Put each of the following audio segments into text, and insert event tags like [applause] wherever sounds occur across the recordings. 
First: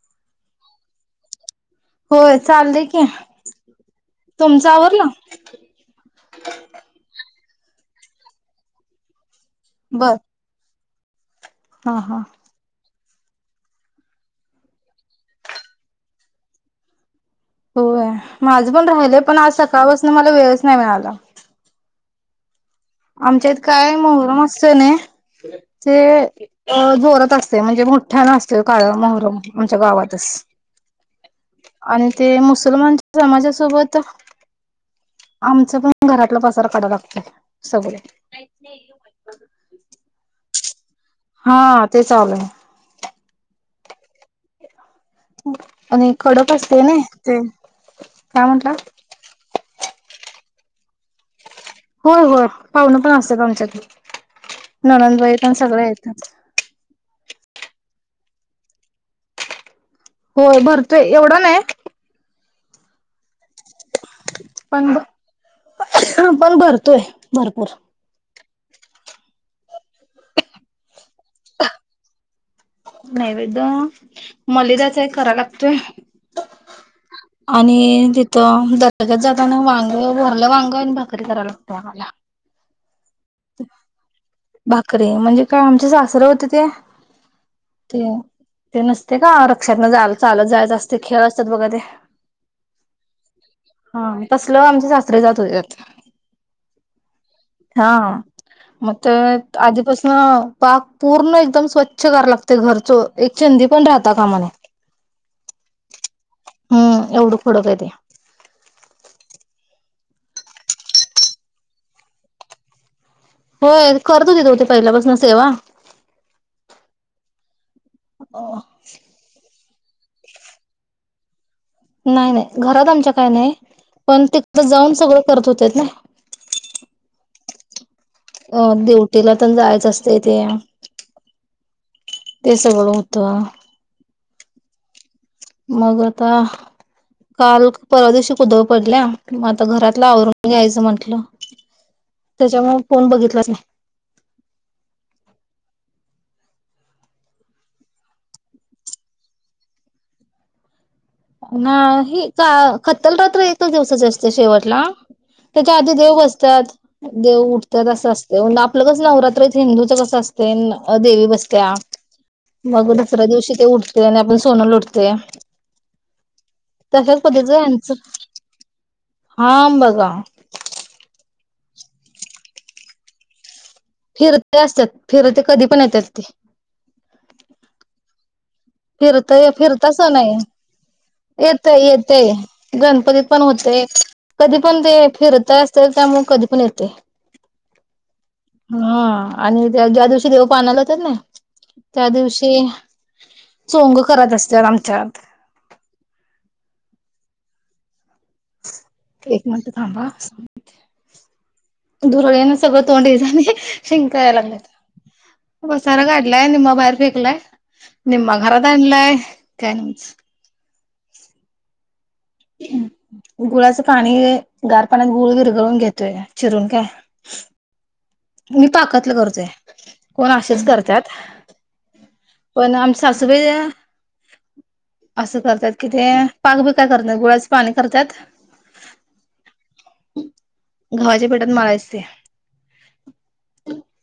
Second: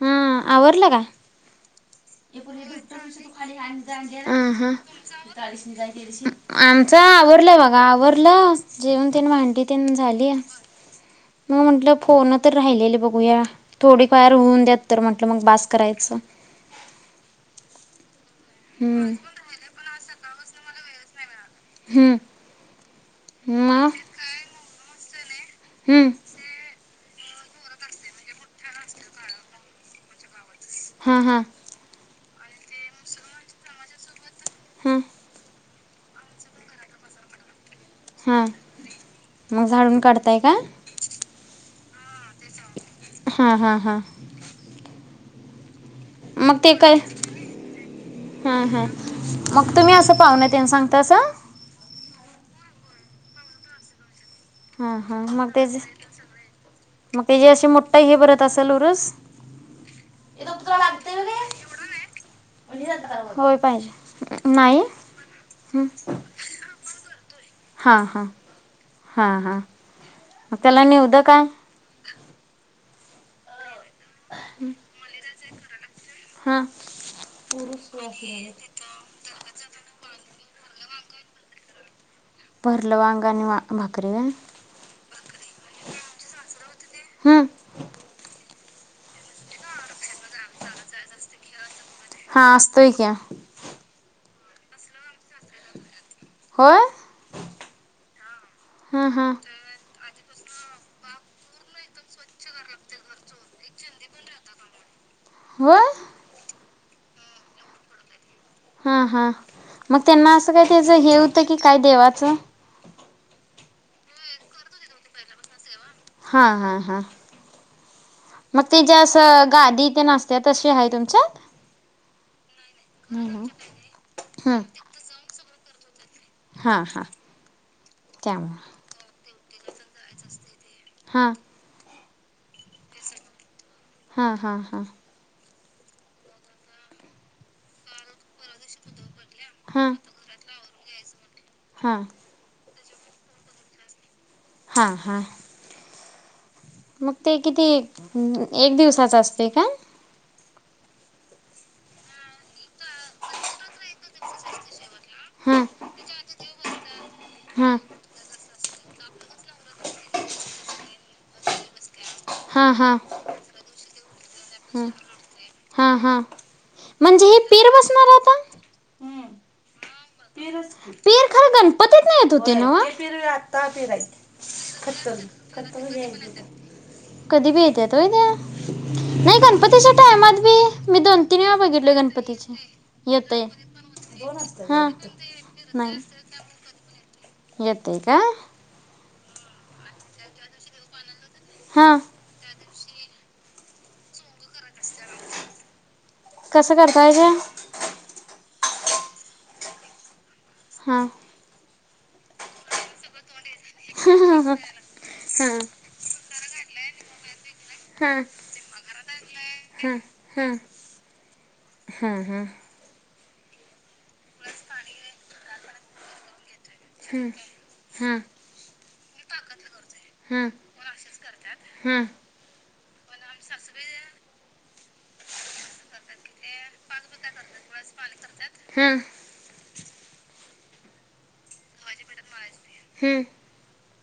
हा आवरलं का? होय ह चाललंय की तुमचं ह आवरलं [inaudible] आमच आवरलंय बघा आवरलं जेवन त्यांन भांडी ते बर झाली. मग म्हटलं हा हा फोन तर राहिलेले बघूया थोडी फार होऊन द्यात तर म्हंटलं मग बस करायचं. होय माझं पण हम्म राहिलंय पण आज सकाळपासून मला वेळच नाही मिळाला. हम्म आमच्यात मग काय मोहरम असत ना ते हम्म जोरात असते म्हणजे मोठठ्या न असते काळ मोहरम आमच्या गावातच हा हा [unintelligible] आणि ते मुसलमानच्या समाजासोबत हम्म आमचं पण घरातलं पसारा काढाव लागतंय सगळं हां मग झाडून काढताय का? हा तेच चावलय हा हा हा आणि खडक मग ते असते काय ना ते काय हा म्हणतात हा मग तुम्ही असं पाहून ते सांगता असं होय होय पाहुण पण असतात आमच्याकडे हा नणंद हा बाई येता मग आणि त्याचे सगळे येतात. मग का जे अशी मोठा हे बरत असेल उरुस [unintelligible] होय भरतोय एवढं नाही. होय पाहिजे. [inaudible] नाही पण पण भरतोय भरपूर [inaudible] हां हां हां हां म त्याला निवदं काय? नैवेद्य मलीदयाचा एक कराव लागतोय. हा [inaudible] जळगावन वांग, भरलं वांग आणि भाकरी कराय लागतय आम्हाला भरलं वांगं आणि भा भाकरी होय. भाकरीे, म्हणजे काय आमचे सासरं होते ते? ते ते नसतंय का? रिक्षातन जाय चालत जायचं असतय खेळ असतात बघा ते हां असतोय की. हा तसलं आमचे सासरे जात होत्यात. होय हा हा. हां हां तर आधीपासंन पाक पूर्ण एकदम स्वच्छ कराय लागतंय घरचं एक चिंदी पण राहता कामा नाही. होय? हम्म, एवढं कडक आहे ते. हा हां मग त्यांना असं काय? त्याच हे होतं की काय देवाचं? होय करत होतीत ओ ते पहिल्यापासून सेवा. हा हा हा. [unintelligible] मग ते त्याचीं असं गादी तेण असत्यात तशी हाय तुमच्यात? नाही नाही घरात आमच्या काय नाय, पण तिथं जाऊन सगळं करत होतेत नाही. हा हा. अ ड्युटीला तेच जायाच असतंय ते हां ते सगळं होतं. हा हा हा. मग आता, काल परवा दिवशी कुदळ पडलीया, मग आता हां घरातलं आवरून यायचं म्हंटलं. हां. त्याच्यामुळे फोन बघितलाच नाही. हा हा. मग ते किती एक दिवसाच असतंय काय? नाही का खत्तल रात्र एकच दिवसाची असतीय शेवटला हां त्याच्या आधी देव बसत्यात, देव हां उठतात असं असत तेण आपलं कसं नवरात्र हिंदूच कसं असतंय देवी बसतीया हां मग हां दुसऱ्या दिवशी ते उठतंय आणि आपण सोनं हां लूटतोय. हां हां. तशाचं म्हणजे हे पध्दतीचं पीर ह्यांचं, बसणार आता हाम बघा. पिर च की पिर खरं गणपतीतनं येत होती नव्हं? फिर आता फिरते असतात फिरते कधी पण येतात ते. कधी भी येत्यात वय ते? नाही फिरतय फिरता गणपतीच्या सण आहे टायमात बी? मी दोन तीन वेळा येतय बघितले येतय गणपतीचे गणपतीत पण येतय होतंय. हा. फिरत असतंय, त्यामुळं कधी पण येतंय. येतंय काय? हा आणि त्या ज्या दिवशी देव पाण्याला जातात नाही? हा त्या दिवशी चोंग करत असतात आमच्यात. कसं करत्याय ते? एक मिनिट थांबा ह. हां. धुरळ्यानं सगळं तोंड हे झालयं, हा शिंका हा यायला हा लागल्यात. हा पसारा काढलाय निम्मा बाहेर फेकलाय, हा निम्मा घरात आणलाय, काय नव्हचं. हम हम हम. गुळाचं पाणी, गार पाण्यात गुळ विरगळून घेतोय चिरून काय? हम् हां. मी पाकातलं करतोय, कोण हा हा असेच करत्यात. हा पण आमच्या सासूबाई असं करतात कि ते, पाक बीक काय करत नाहीत गुळाच पाणी करत्यात हां. घवाच्या पिटात मळायचं ते. हं.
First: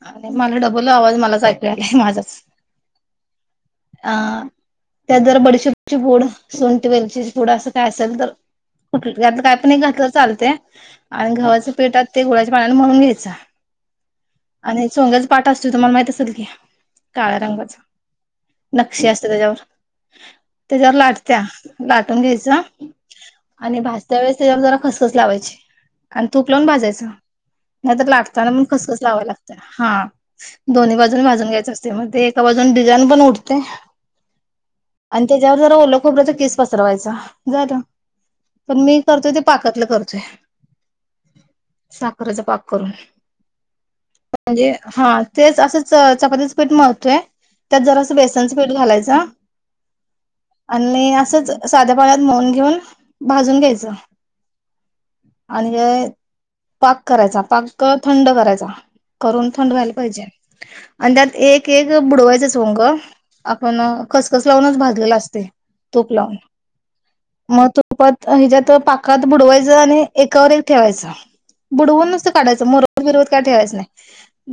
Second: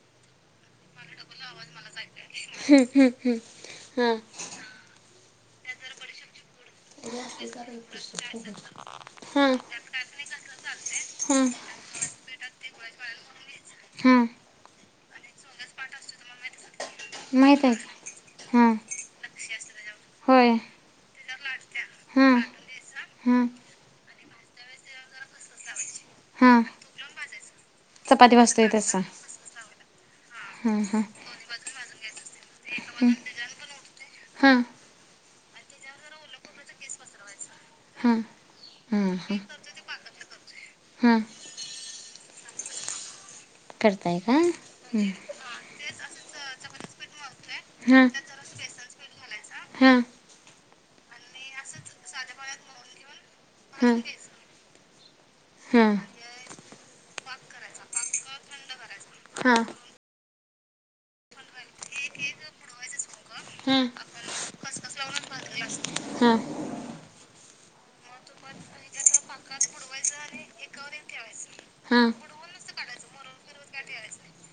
आणि मला डबल आवाज मलाच ऐकू यालाय माझाच, हं हं हं अ हां त्यात जरा बडिशेची पूड, सुंट वेलचीची पुडं, असं काय असेल तर कुठ यातल काय हां पण एक घातलं चालतय, आणि हां गव्हाच पिठात ते गुळाच्या पाण्यान मळून घ्यायच हां आणि चोंग्याचा पाट असतोय तुम्हाला माहित असेल की, काळ्या माहीत आहे रंगाचा. का हां नक्षी असते तेच्यावर. होय त्याच्यावर लाटत्या, लाटून हां घ्यायच हां आणि भाज त्यावेळेस तेज्यावर जरा खसखस लावायची, आणि तूप हां लावून भाजायचं, नाहीतर चपाती लाटताना मग भाजतोय तसा खसखस लावावी लागल्या, हां. हां दोन्ही हां बाजून भाजून घ्यायचं असतय, म ते एका बाजून डिझाईन पण उठतय हां. आणि तेज्यावर जरा ओलं खोबऱ्याचा किस पसरवायचा झाल. हां पण मी हां करतोय ते हां पाकातलं करतोय. हां साखरेचा पाक करून. करताय का म्हणजे हं हा तेच असं चपातीचं पीठ मळतोय त्यात हां जरास बेसनचं पीठ घालायचं हां आणि असंच साध्या पाण्यात मळून घेऊन भाजून घ्यायचं हां हां आणि पाक करायचा, पाक थंड करायचा, करून हां थंड व्हायला पाहिजे. आणि त्यात एक एक बुडवायचं चोंग आपण हां खसखस लावूनच भाजलेल असतं तूप हां लावून मग तुपात हेज्यात पाकात बुडवायचं आणि एकावर एक ठेवायचं. बुडवून हां नुसतं काढायचं मुरवतं बिरवतं काय ठेवायचं नाही.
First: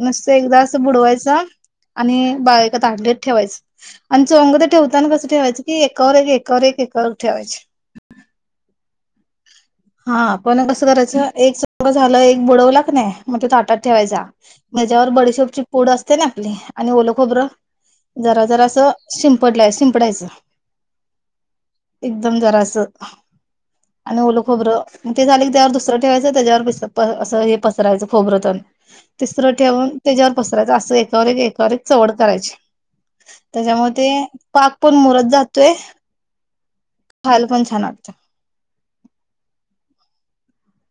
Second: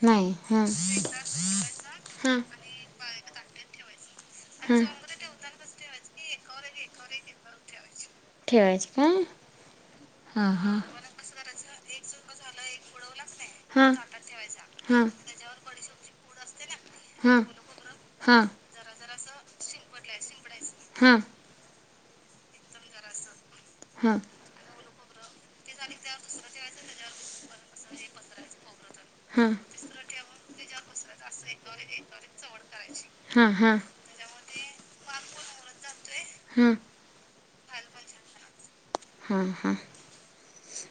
नुस्त नाही एकदा हां असं बुडवायचं आणि हां ब ऐका ताटलित ठेवायचं. आणि चोंग ते हां ठेवताना कस ठेवायचं की एकावर एकावर एकावर एक ठेवायचे. ठेवायचे काय? हा पण कसं करायचं? एक चोंगा झाला, एक बुडवला क नाय मग तो ताटात हा हा. ठेवायचा म हा हेज्यावर बडीशेपची पूड असत क नाय आपली आणि ओल हा खोबरं हा जरा जरा सं शिंपडल शिंपडायचं हा हा एकदम जरासं, आणि हा ओल खोबरं, ते झाल कि त्यावर दुसरं ठेवायचं त्याच्यावर असं हे पसरायचं खोबरं तेन तिसरं ठेवून तेच्यावर पसरायचं, असं एकावर एक एकावर एक चवड करायची. हा तेच्यामुळ ते पाक पण मुरत जातोय हा खायला पण छान वाटतं.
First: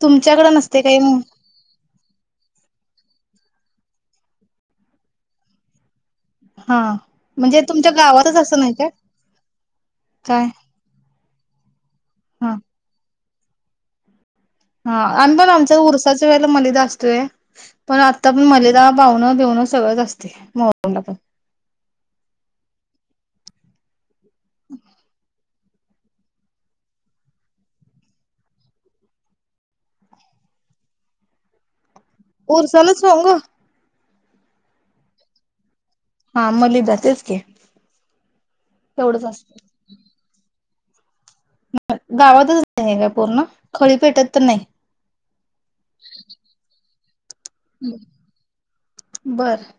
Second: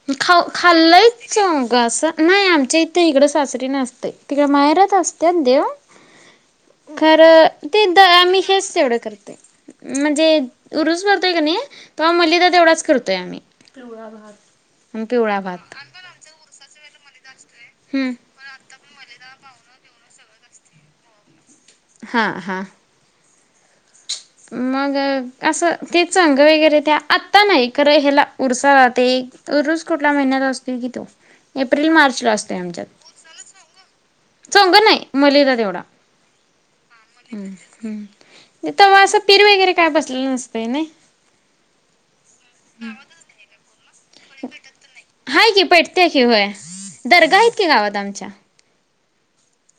तुमच्याकडे नसते काही खाल्लय मग चौंगा असं नाही आमच्या इथं इकडं सासरी नसतय, तिकडे माहेरात असतात देव. हा म्हणजे खरं ते तुमच्या द गावातच मी असं हेच नाही काय तेवढं करतोय. म्हणजे? काय उरुस भरतोय कि नाही तेव्हा मलिदा हा तेवढाच करतोय आम्ही. हा आणि पिवळा पण भात आमच्या उरसाच्या वेळेला मलदा असतोय. पण हम्म. आता ण मलेदा पावन बिवणं सगळंच असतंय. मोहरम ला पण. हा हा. मग असं तेच चंग वगैरे त्या आत्ता नाही खरं ह्याला उरसा ला ते उरूस कुठला महिन्यात असतील कि तो? एप्रिल मार्च ला असतो आमच्यात. उरसालाच हो ग चोगं नाही मलीदा तेवढा. हा मलदा तेच की. हम्म तवा असं तेवढंच पीर वगैरे असत काय बसलेलं नसतंय न‌इ. गावातच नाही काय पूर्ण? खळी पेटत तेन नाही. हाय की. पेटतेय की होय. दर्गा आहेत की गावात आमच्या. बरं.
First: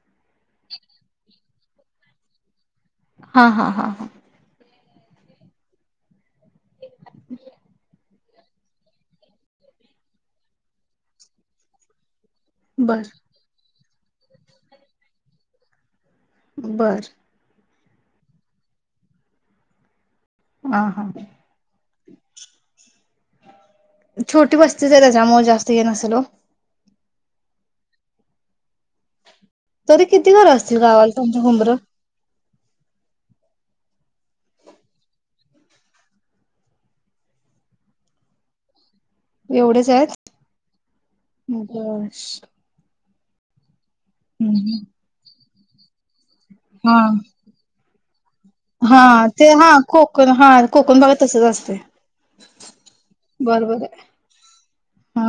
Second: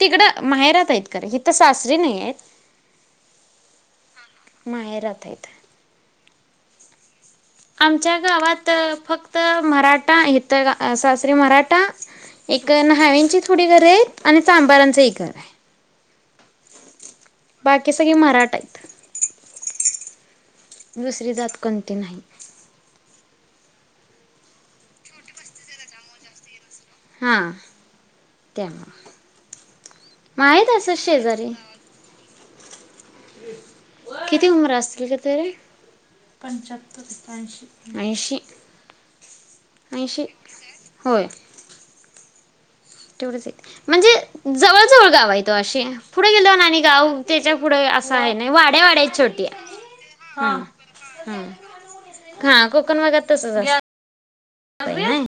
तिकडं माहेरात आहेत खरं हिकडं सासरी नाही आहेत. हा हा हा हा. माहेरात आहीत. [inaudible] आमच्या गावात फक्त मराठा इथ सासरी मराठा एक बर नवी्यांंची थोडी घरं आहेत आणि चांबारांचं एक घर आहे. बरं. बाकी सगळी मराठा आहेत. हा हा दुसरी जात कोणती नाही. छोटी बस्तीच त्याच्यामुळे जास्त ये नसल ओ. हां. त्यामुळ. तरी किती घर असतील गावाला तुमच्या शेजारी हुंबरं? किती उमर असतील तिथरे? पंचाहत्तरतऐंशी. ऐंशी. एवढेच आहेत. ऐंशी ब तेवढेच आहेत म्हणजे जवळ जवळ गाव आहेत ओ अशी. पुढे गेल आणि हा गाव त्याच्या पुढे असं आहे नाही वाड्या हा वाड्या छोटी. ते हा कोकण हा. कोकण भागात हा तसंच असतंय. हा. कोकण भागात तसंच असतंय नही. हा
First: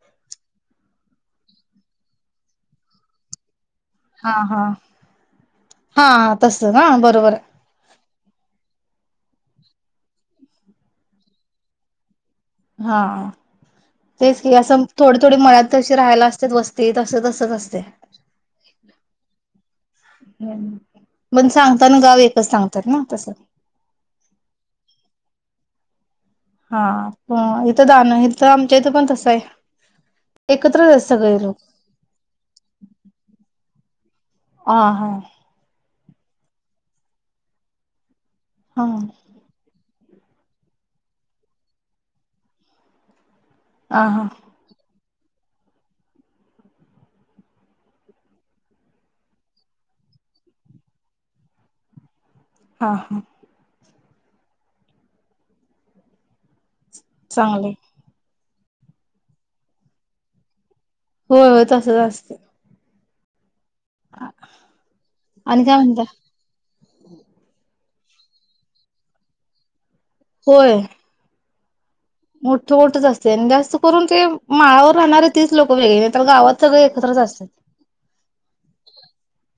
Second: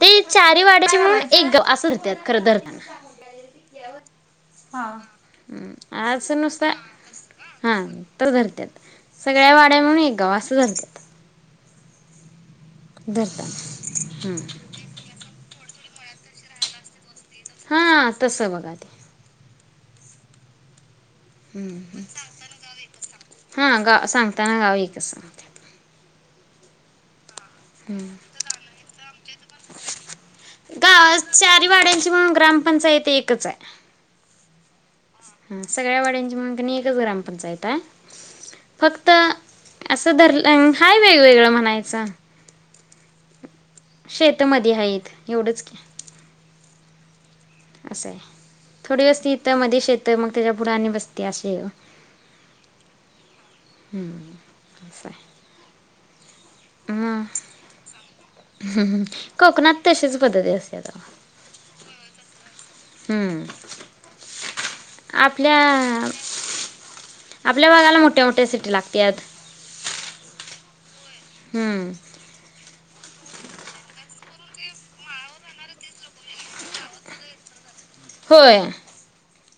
ते चार वाड्याचे मिळून एक गाव असंच धरतात खरं धरताना. हा हा. हा तस ना बरोबर आहे. हां. तर धरत्यात. सगळ्या वाड्या म्हणून एक गाव असं धरतात. हा. धरताना तेच की हम्म असं थोडे थोडे मल्यात तशी राहायला असतात वस्ती त तच असते. हा तसं बघा ते हम्. पण सांगत ना गाव एकच सांगतात ना तसं. हा गा सांगताना गाव एकच सांगतात. हा प इथं दण इथं आमच्या इथं पण तसं आहे. एकत्रच आहेत गा सगळे लोक चारी वाड्यांची मिळून ग्रामपंचायत एकच आहे. ह हा. ह. सगळ्या वाड्यांची मिळून कणी एकच ग्राम पंचायत हाय हा फक्त असं धरलं हाय वेगवेगळं म्हणायचं. हा हा शेतमध्ये आहे आहेत एवढंच की. असंय आहे थोडी वस्तीत मध्ये शेत मग त्याच्या पुढं आणि बस्ती असं हाय. हा हा हम्म अहम्म चांगलय हम्म हम् कोकणात तशीच पद्धती असत्याता. होय होय तसंच असते. हम्म हा [inaudible] आपल्या, आपल्या भागाला मोठ्या मोठ्या सिटी लागत्यात. होय. हम्म मोठं मोठंच असंतय आणि जास्त करून ते माळावर राहणारे तेच लोक वेगळे नाही तर गावात सगळे एकत्रच असतात. होय.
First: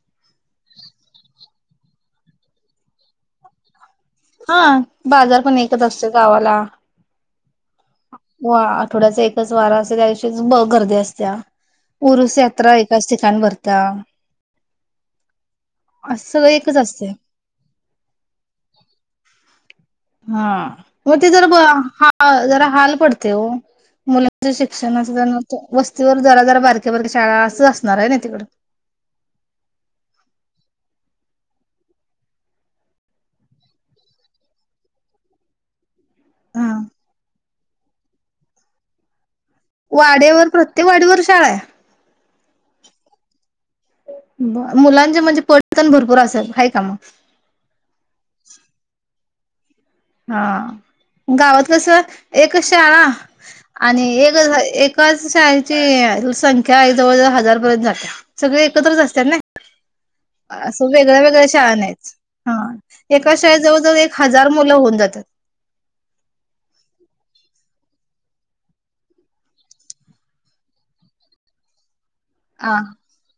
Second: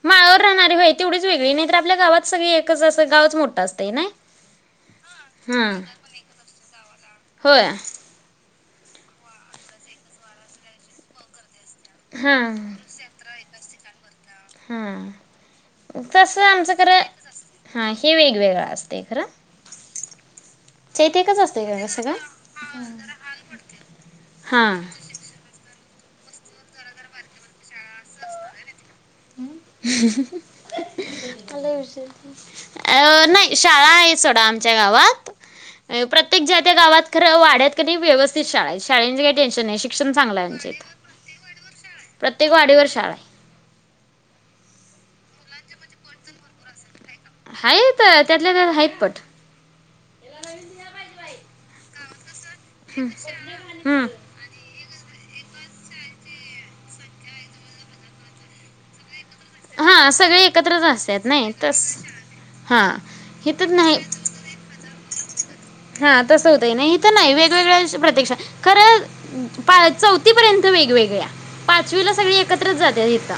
माळावर राहणारी व्हय तेवढीच वेगळी नाहीतर आपल्या गावात सगळी एकच असं गावच मोठं असतय नाही. हा बाजार पण हां एकच असतोय गावाला. होय वा आठवड्याचा एकच वार असतोय, त्या दिवशीच ब गर्दी असत्या ऊरुस हां यात्रा येत. त्याच ठिकाणी भरत्या. हा असं तसं सगळं आमचं एकच खरं असते हा हे वेगवेगळं असतय खरं. हा च्या म इथं ते एकच जर असतंय का गं सगळं? हा जरा हाल पडतंय ओ मुलांच्या हां शिक्षणाच [unintelligible] वस्तीवर जरा, जरा बारक्या बारक्या शाळा असचं असणार आहे ना तिकडं. [unintelligible] मग काय विषय. अं नाही शाळा आहे सोडा आमच्या गावात. अ प्रत्येक ज्या हा त्या गावात खरं वाड्यात कने व्यवस्थित शाळा हाय, शाळेचें काय वाड्यावर प्रत्येक वाडीवर शाळा हाय. प्रत्येक वाडीवर शाळा हाय. ब मुलांचे म्हणजे पट पण भरपूर असलं आहे का मग? हायीत त्यातल्या त्यात हायीत पट हा गावात कसं एक शाळा आणि हं. एक कसं हाय एकाच शाळेची संख्या जवळ जवळ हजारपर्यंत जात्या. सगळे एकत्रच असत्यात नाही. हां सगळे एकत्रच असं वेगळ्या असतात वेगळ्या नाही शाळा तस नाहीच. हा हां. एका शाळेत हिथं जवळ नाही जवळ एक हजार मुलं होऊन जात्यात. हा तसं होतय नाही हित नाही, वेगवेगळ्या प्रत्येक शाळा खरं पा, चौथी पर्यंत वेगवेगळ्या, पाचवीला सगळी हा एकत्रच जात्यात हितं.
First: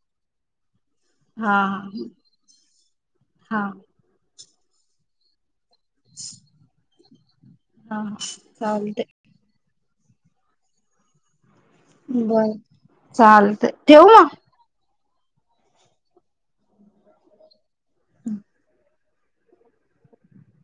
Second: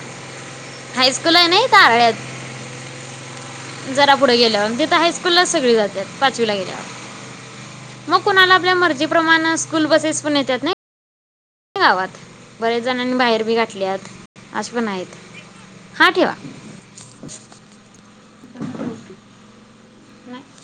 हा हा हा जरा पुढं गेल्यावर तिथं हायस्कूललाच सगळी जात्यात पाचवीला गेल्यावर हा मग कुणाला आपल्या चालते मर्जी प्रमाणं स्कूल बसेस पण येत्यात नाही. गावात बर बऱ्याच जणांनी बाहेर बी चालते ठेवू घातल्यात मग आशें पण आहेत हा ठेवा. [inaudible] नाही.